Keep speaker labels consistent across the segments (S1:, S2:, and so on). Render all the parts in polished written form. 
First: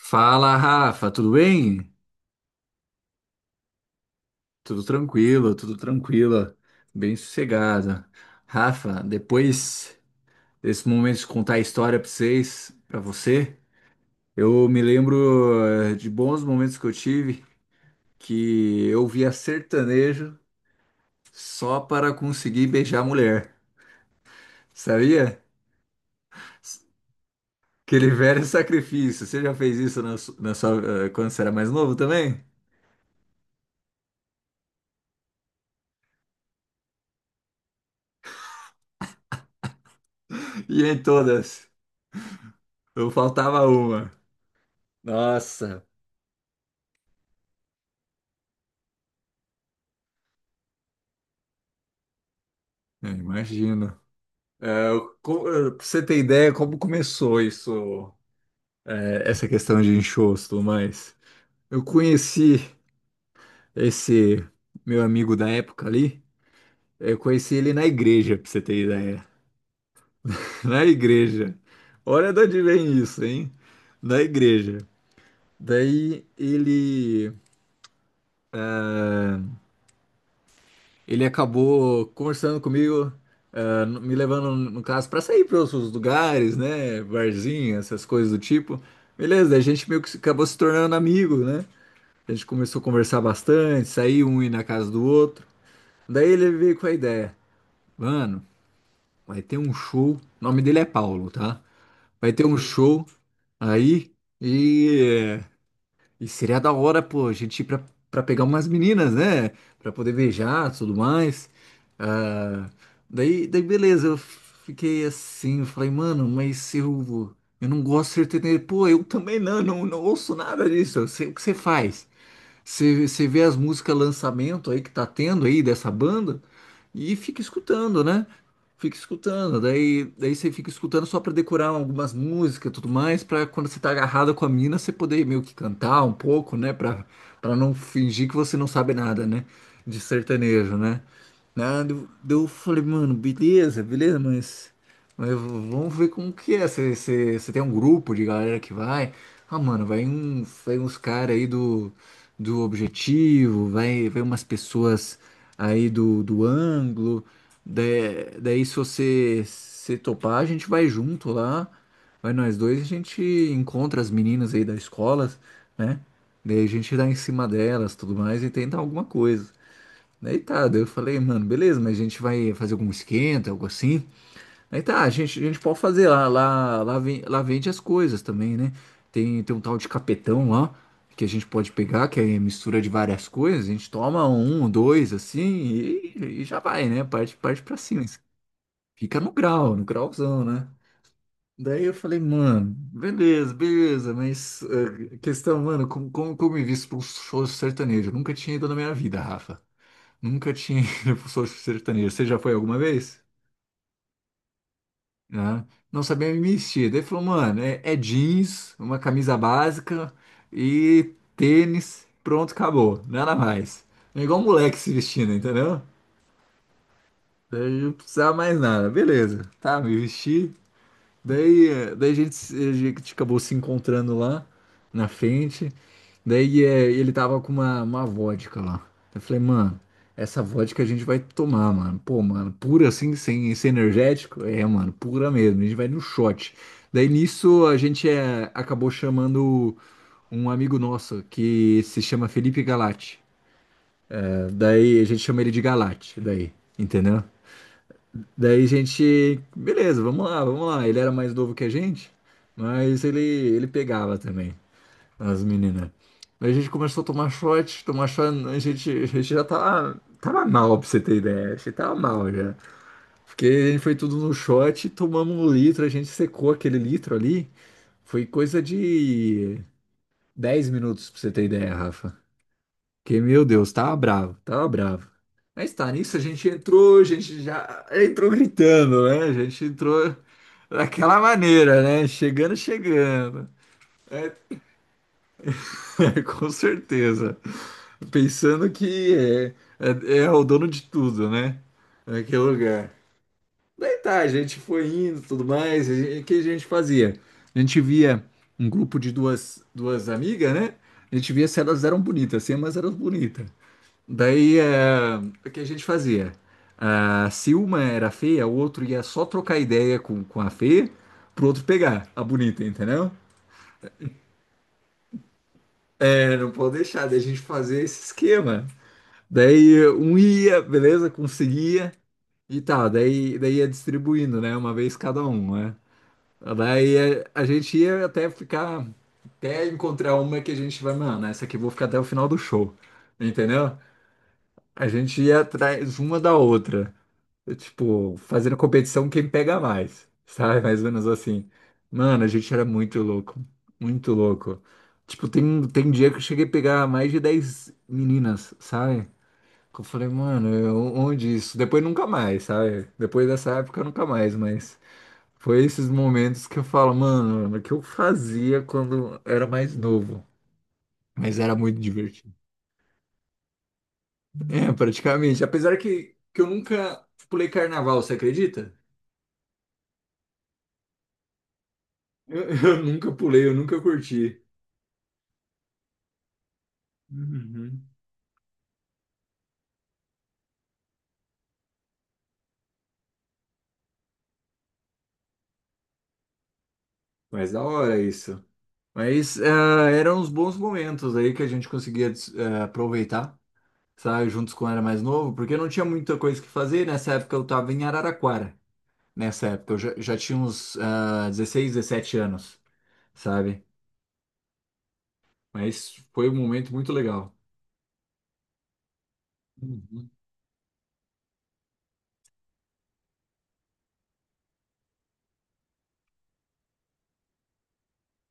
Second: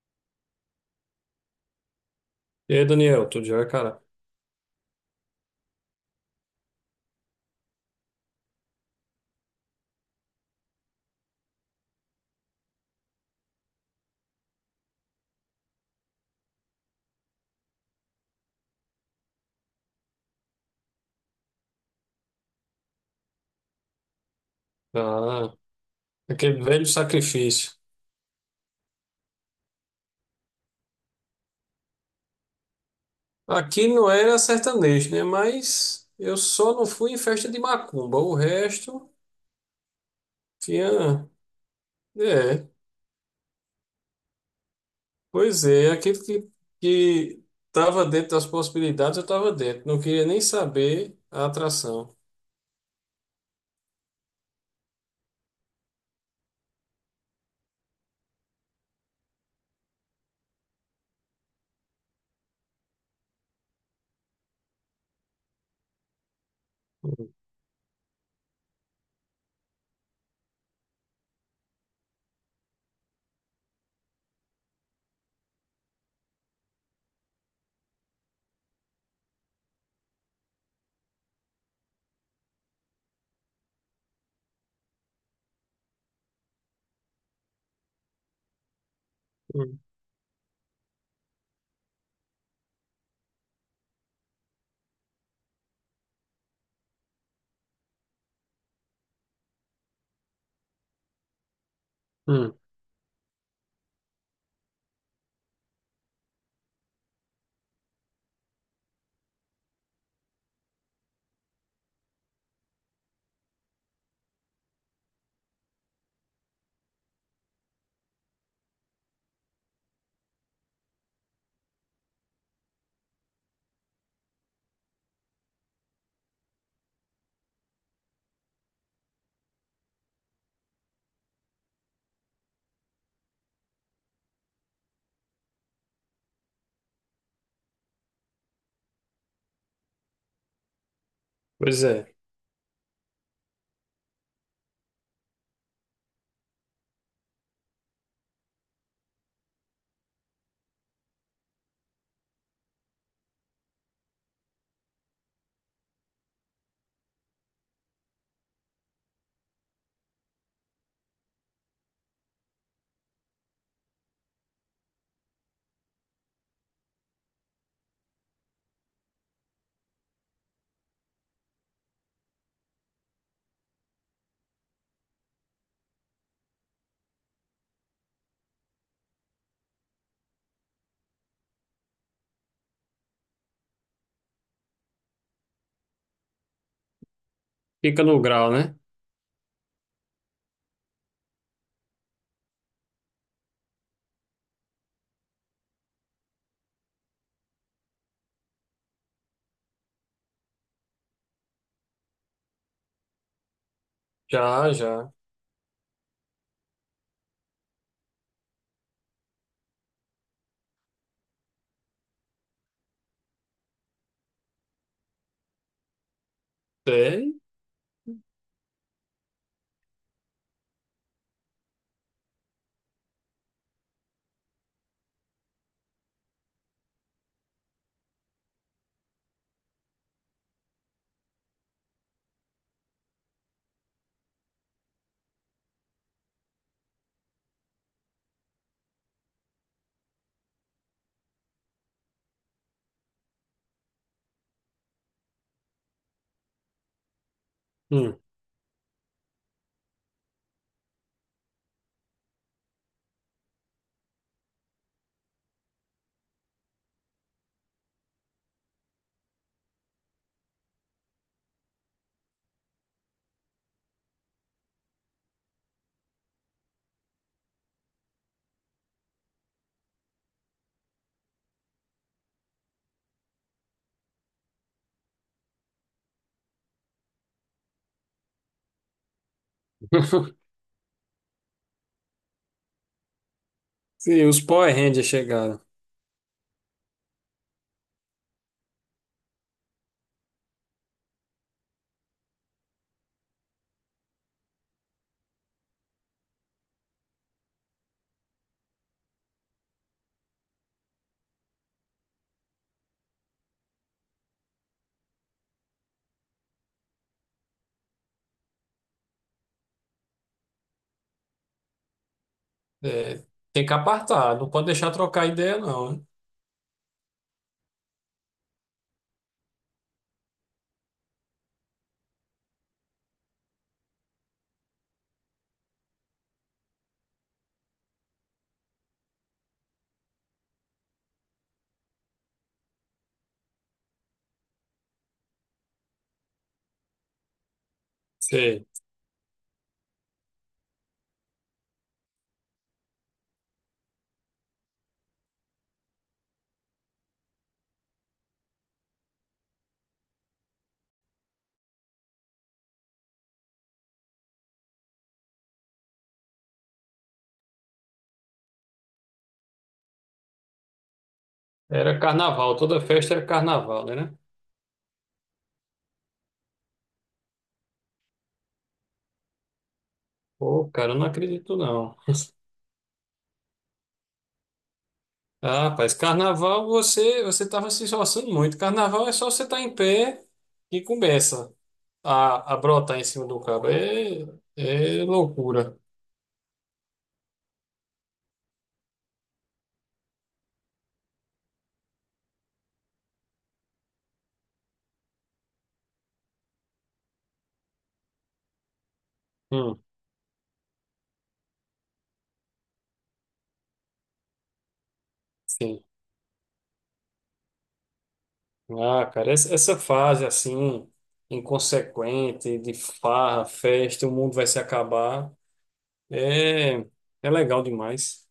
S1: Fala, Rafa, tudo bem?
S2: E aí, Daniel, tudo jóia, cara?
S1: Tudo tranquilo, bem sossegado. Rafa, depois desse momento de contar a história para vocês, para você, eu me lembro de bons momentos que eu tive que eu via sertanejo só para conseguir beijar a mulher, sabia?
S2: Ah, aquele velho sacrifício.
S1: Aquele velho sacrifício. Você já fez isso na sua, quando você era mais novo também?
S2: Aqui não era sertanejo, né? Mas eu só não fui em festa de macumba. O resto
S1: E em
S2: tinha.
S1: todas,
S2: É,
S1: não faltava uma.
S2: pois
S1: Nossa.
S2: é, aquilo que estava dentro das possibilidades, eu estava dentro. Não queria nem saber a atração.
S1: É, imagino. Pra você ter ideia como começou isso, é, essa questão de enxosto, e tudo mais. Eu conheci esse meu amigo da época ali, eu
S2: Hum,
S1: conheci ele na igreja, pra você ter ideia. Na igreja. Olha de onde vem isso, hein? Na igreja. Daí ele. Ele acabou conversando comigo, ah, me levando, no caso, para sair para outros lugares, né? Barzinho, essas coisas do tipo. Beleza, daí a
S2: hum,
S1: gente meio que acabou se tornando amigo, né? A gente começou a conversar bastante, sair um ir na casa do outro. Daí ele veio com a ideia, mano, vai ter um show. O nome dele é Paulo, tá? Vai ter
S2: hum.
S1: um show aí. E eh, seria da hora, pô, a gente ir pra pegar umas meninas, né? Pra poder beijar, tudo mais. Ah, daí, beleza, eu fiquei assim, eu falei, mano, eu não gosto de ser sertanejo. Pô, eu também não, não ouço nada disso, eu sei o que você faz. Você vê as músicas lançamento aí que tá tendo aí dessa banda e fica escutando, né? Fica escutando, daí você fica escutando só pra decorar algumas músicas e tudo mais, pra quando você tá agarrada com a mina, você poder meio que cantar um pouco, né? Pra não fingir que você não sabe nada, né? De sertanejo, né? Né,
S2: Pois é,
S1: daí eu falei, mano, beleza, mas vamos ver como que é. Você tem um grupo de galera que vai. Ah, mano, vai, um, vai uns caras aí do objetivo, vai, vai umas pessoas aí do ângulo. da- Daí, se você se topar, a gente vai junto lá, vai nós dois, e a gente encontra as meninas aí da escola, né? Daí a gente dá em cima delas, tudo mais, e tenta alguma coisa. Daí tá, daí eu falei, mano, beleza, mas a gente vai fazer algum esquenta, algo assim. Aí tá, a gente pode fazer lá, vem, lá vende as coisas também, né? Tem um tal de capetão lá, que a gente pode pegar, que é mistura de várias coisas, a gente toma um, dois, assim, e já vai, né? Parte pra
S2: fica
S1: cima.
S2: no grau, né?
S1: Fica no grau, no grauzão, né? Daí eu falei, mano, beleza, mas questão, mano, como eu me visto para um show sertanejo? Eu nunca tinha ido na minha vida, Rafa. Nunca tinha ido para um show sertanejo. Você já foi alguma vez?
S2: Já, já.
S1: Né? Não sabia me vestir. Daí ele falou, mano, é jeans, uma camisa básica e tênis, pronto, acabou, nada mais. É igual um moleque se vestindo, entendeu?
S2: É.
S1: Daí eu não precisava mais nada. Beleza, tá, me vesti. Daí, daí a gente, a gente acabou se encontrando lá na frente. Daí ele tava com uma vodka lá. Eu falei, mano, essa vodka a gente vai tomar, mano. Pô, mano, pura assim, sem energético? É, mano, pura mesmo. A gente vai no shot. Daí nisso a gente acabou chamando um amigo nosso que se chama Felipe Galati. Daí a gente chama ele de Galate, daí, entendeu?
S2: Hum.
S1: Daí a gente, beleza, vamos lá. Ele era mais novo que a gente, mas ele pegava também as meninas. Daí a gente começou a tomar shot, a gente já tava, tava mal, pra você ter ideia. A gente tava mal já. Porque a gente foi tudo no shot, tomamos um litro, a gente secou aquele litro ali. Foi coisa de 10 minutos, pra você ter ideia, Rafa. Que, meu Deus, tava bravo, tava bravo. Mas tá, nisso a gente entrou, a gente já entrou gritando, né? A gente entrou daquela maneira, né? Chegando, chegando.
S2: Sim,
S1: É,
S2: os Power Rangers chegaram.
S1: com certeza. Pensando que é o dono de tudo, né? Naquele lugar. Daí tá, a gente foi indo e tudo mais. O que a gente fazia? A gente via um grupo de duas amigas, né? A gente via se elas eram bonitas, se elas eram bonitas. Daí, é, o que a gente fazia? Ah, se uma era feia, o outro ia só trocar ideia com a feia, pro outro pegar a bonita, entendeu?
S2: É, tem que apartar, não pode deixar trocar ideia, não, né?
S1: É, não pode deixar da gente fazer esse esquema. Daí um ia, beleza, conseguia e tal. Daí ia distribuindo, né? Uma vez cada um, né? Daí a gente ia até ficar, até encontrar uma que a gente vai, mano, essa aqui eu vou ficar até o final do show, entendeu? A gente ia atrás uma da outra. Tipo, fazendo
S2: Sei.
S1: competição quem pega mais, sabe? Mais ou menos assim. Mano, a gente era muito louco, muito louco. Tipo, tem dia que eu cheguei a pegar mais de 10 meninas, sabe? Que eu falei, mano, onde isso? Depois nunca mais, sabe? Depois dessa época nunca mais, mas foi esses momentos que eu falo, mano, o que eu fazia quando era mais novo. Mas era muito
S2: Era
S1: divertido.
S2: carnaval, toda festa era carnaval, né?
S1: É, praticamente. Apesar que eu nunca pulei carnaval, você acredita?
S2: Pô, cara, eu não acredito não.
S1: Eu, eu nunca pulei, eu nunca curti.
S2: Ah, rapaz, carnaval você tava
S1: Uhum.
S2: se esforçando muito. Carnaval é só você estar em pé e começa a brotar em cima do cabo. É, é loucura.
S1: Mas da hora isso. Mas ah, eram uns bons momentos aí que a gente conseguia aproveitar, sabe, juntos quando era mais novo, porque não tinha muita coisa que fazer. Nessa época eu tava em Araraquara. Nessa época eu
S2: Hum,
S1: já, já tinha uns ah, 16, 17 anos, sabe?
S2: sim.
S1: Mas foi um momento muito legal.
S2: Ah, cara, essa
S1: Uhum.
S2: fase assim, inconsequente, de farra, festa, o mundo vai se acabar, é, é legal demais.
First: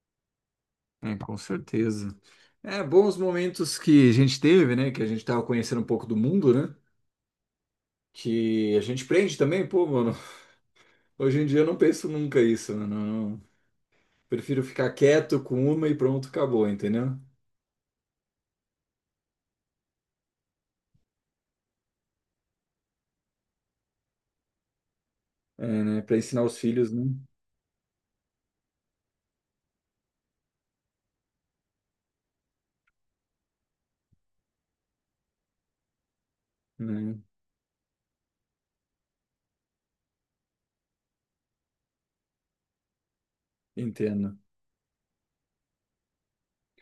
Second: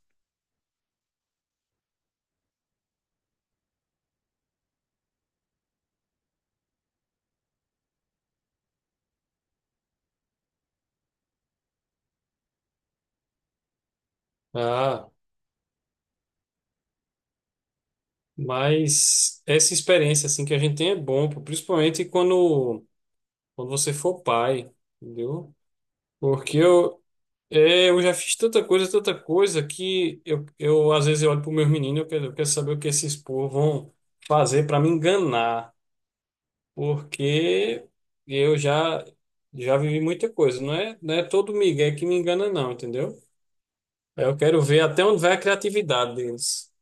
S1: É, com certeza. É, bons momentos que a gente teve, né? Que a gente tava conhecendo um pouco do mundo, né? Que a gente prende também, pô, mano. Hoje em dia eu não penso nunca isso, né? Não, não. Prefiro ficar
S2: Ah.
S1: quieto com uma e pronto, acabou, entendeu?
S2: Mas essa experiência assim que a gente tem é bom, pô, principalmente quando você for pai, entendeu?
S1: É, né? Para ensinar os
S2: Porque
S1: filhos, né?
S2: eu já fiz tanta coisa que eu às vezes eu olho para os meus meninos, eu quero saber o que esses povos vão fazer para me enganar,
S1: Né?
S2: porque eu já vivi muita coisa, não é todo migué que me engana não, entendeu? Eu
S1: Entendo.
S2: quero ver até onde vai a criatividade deles.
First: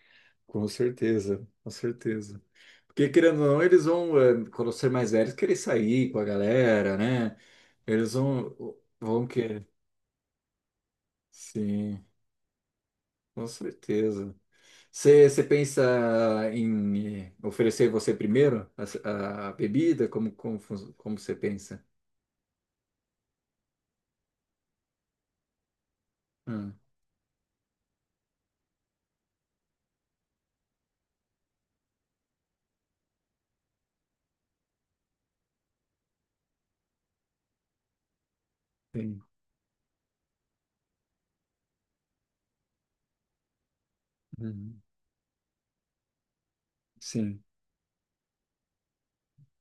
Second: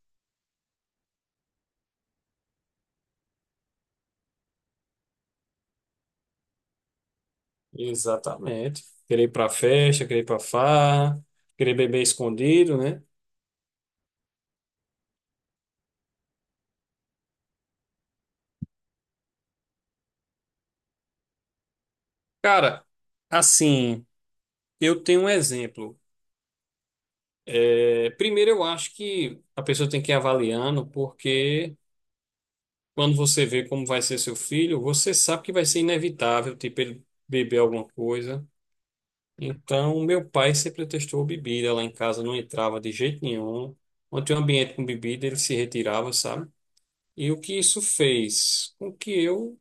S1: Com certeza, com certeza. Porque querendo ou não, eles vão, quando ser mais velhos, querer sair com a galera, né? Eles vão,
S2: Exatamente. Querer
S1: vão
S2: ir pra
S1: querer.
S2: festa, querer ir pra farra, querer beber
S1: Sim,
S2: escondido, né?
S1: com certeza. Você pensa em oferecer você primeiro a bebida? Como você pensa?
S2: Cara, assim, eu tenho um exemplo.
S1: Ah,
S2: É, primeiro, eu acho que a pessoa tem que ir avaliando, porque quando você vê como vai ser seu filho, você sabe que vai ser inevitável, tipo, ele beber alguma coisa.
S1: sim.
S2: Então, meu pai sempre testou bebida lá em casa, não entrava de jeito nenhum. Quando tinha um ambiente
S1: Uhum.
S2: com bebida, ele se retirava, sabe? E o
S1: Sim.
S2: que isso fez? Com que eu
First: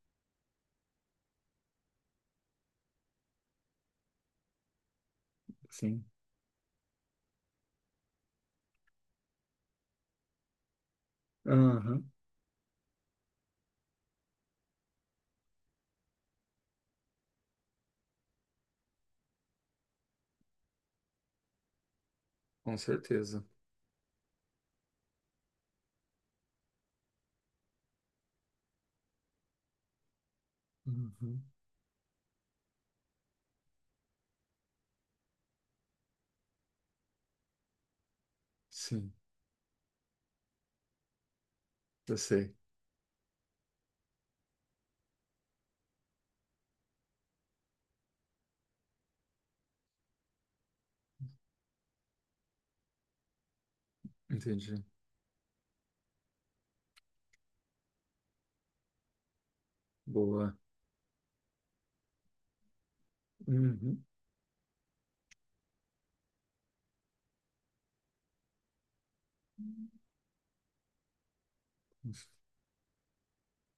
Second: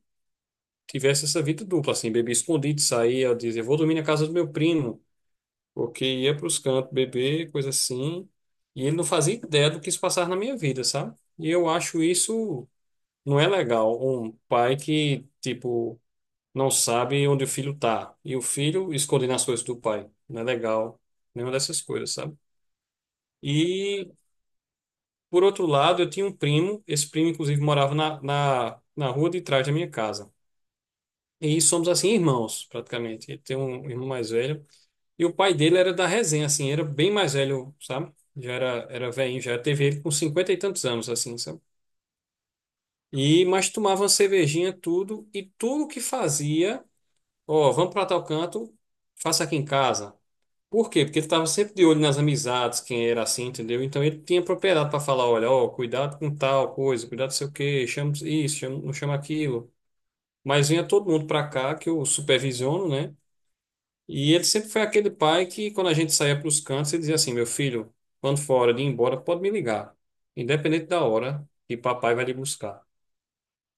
S2: tivesse essa vida dupla, assim, bebia escondido, saía, eu dizia, vou dormir na casa do meu primo,
S1: Sim.
S2: porque ia para os cantos beber, coisa assim, e ele não fazia ideia do que isso passava na minha vida, sabe? E eu acho
S1: Aham.
S2: isso não é legal, um pai que, tipo, não sabe onde o filho tá, e o filho escondendo as coisas do pai, não é legal, nenhuma dessas coisas, sabe?
S1: Com certeza.
S2: E, por outro lado, eu tinha um primo, esse primo, inclusive, morava na rua de trás da minha casa.
S1: Uhum.
S2: E somos assim irmãos, praticamente. Ele tem um irmão mais velho. E o pai dele era da resenha, assim, era bem mais velho, sabe? Já era
S1: Sim,
S2: velhinho, já teve ele com cinquenta e tantos anos, assim, sabe?
S1: eu sei.
S2: E, mas tomava uma cervejinha, tudo, e tudo que fazia, ó, vamos pra tal canto, faça aqui em casa. Por quê? Porque ele estava sempre de olho nas amizades, quem era assim, entendeu? Então ele tinha
S1: Entendi.
S2: propriedade para falar, olha, ó, cuidado com tal coisa, cuidado não sei o quê, chama isso, chama, não chama aquilo.
S1: Boa.
S2: Mas vinha todo mundo para cá, que eu supervisiono, né?
S1: Uhum.
S2: E ele sempre foi aquele pai que, quando a gente saía para os cantos, ele dizia assim: meu filho, quando for hora de ir embora, pode me ligar, independente da hora que papai vai lhe buscar.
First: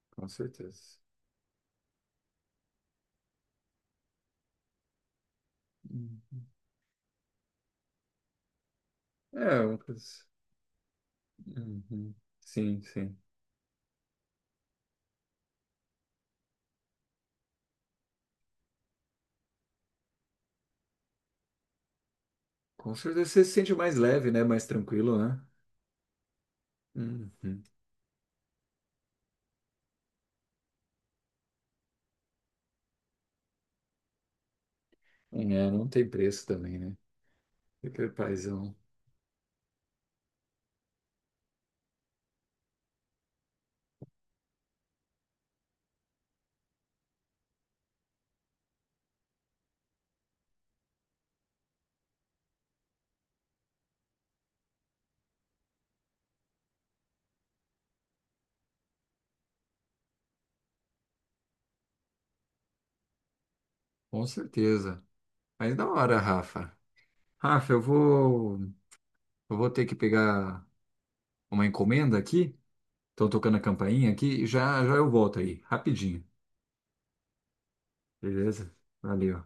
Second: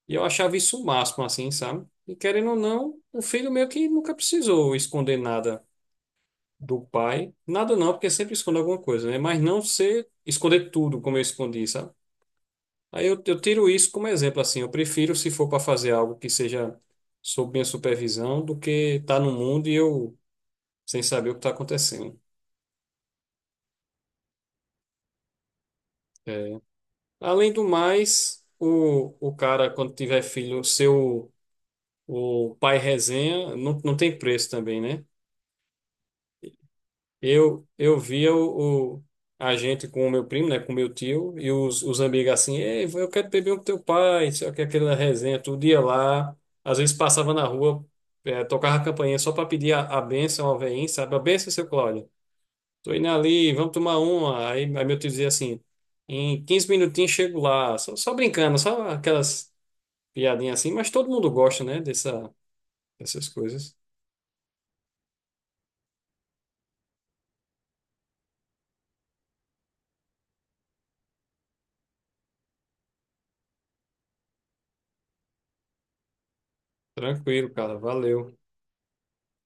S2: E eu
S1: Com
S2: achava isso o
S1: certeza.
S2: máximo, assim, sabe? E querendo ou não, o filho meio que nunca precisou esconder nada
S1: Hum.
S2: do pai. Nada não, porque sempre esconde alguma coisa, né? Mas não
S1: É, uma
S2: ser
S1: coisa.
S2: esconder tudo como eu escondi, sabe?
S1: Uhum. Sim,
S2: Aí
S1: sim.
S2: eu tiro isso como exemplo, assim. Eu prefiro, se for para fazer algo que seja sob minha supervisão, do que estar no mundo e eu sem saber o que está acontecendo.
S1: Com certeza você se sente mais leve, né? Mais tranquilo, né?
S2: É, além
S1: Uhum.
S2: do mais, o cara, quando tiver filho, seu o pai resenha, não, não tem preço também, né?
S1: É, não tem preço também, né?
S2: Eu
S1: Fica
S2: via
S1: paizão.
S2: a gente com o meu primo, né, com o meu tio, e os amigos assim, ei, eu quero beber um com teu pai, só que aquela resenha, todo dia lá, às vezes passava na rua, tocava a campainha só para pedir a bênção ao veinho, sabe? A bênção, seu Cláudio, tô indo ali, vamos tomar uma. Aí meu tio dizia assim, em 15 minutinhos chego lá, só brincando, só aquelas piadinha assim, mas todo mundo gosta, né, dessas coisas.
S1: Com certeza. Mas da hora, Rafa. Rafa, eu vou, eu vou ter que pegar uma encomenda aqui. Estão tocando a campainha aqui. Já, já eu volto aí, rapidinho.
S2: Tranquilo, cara, valeu.
S1: Beleza? Valeu.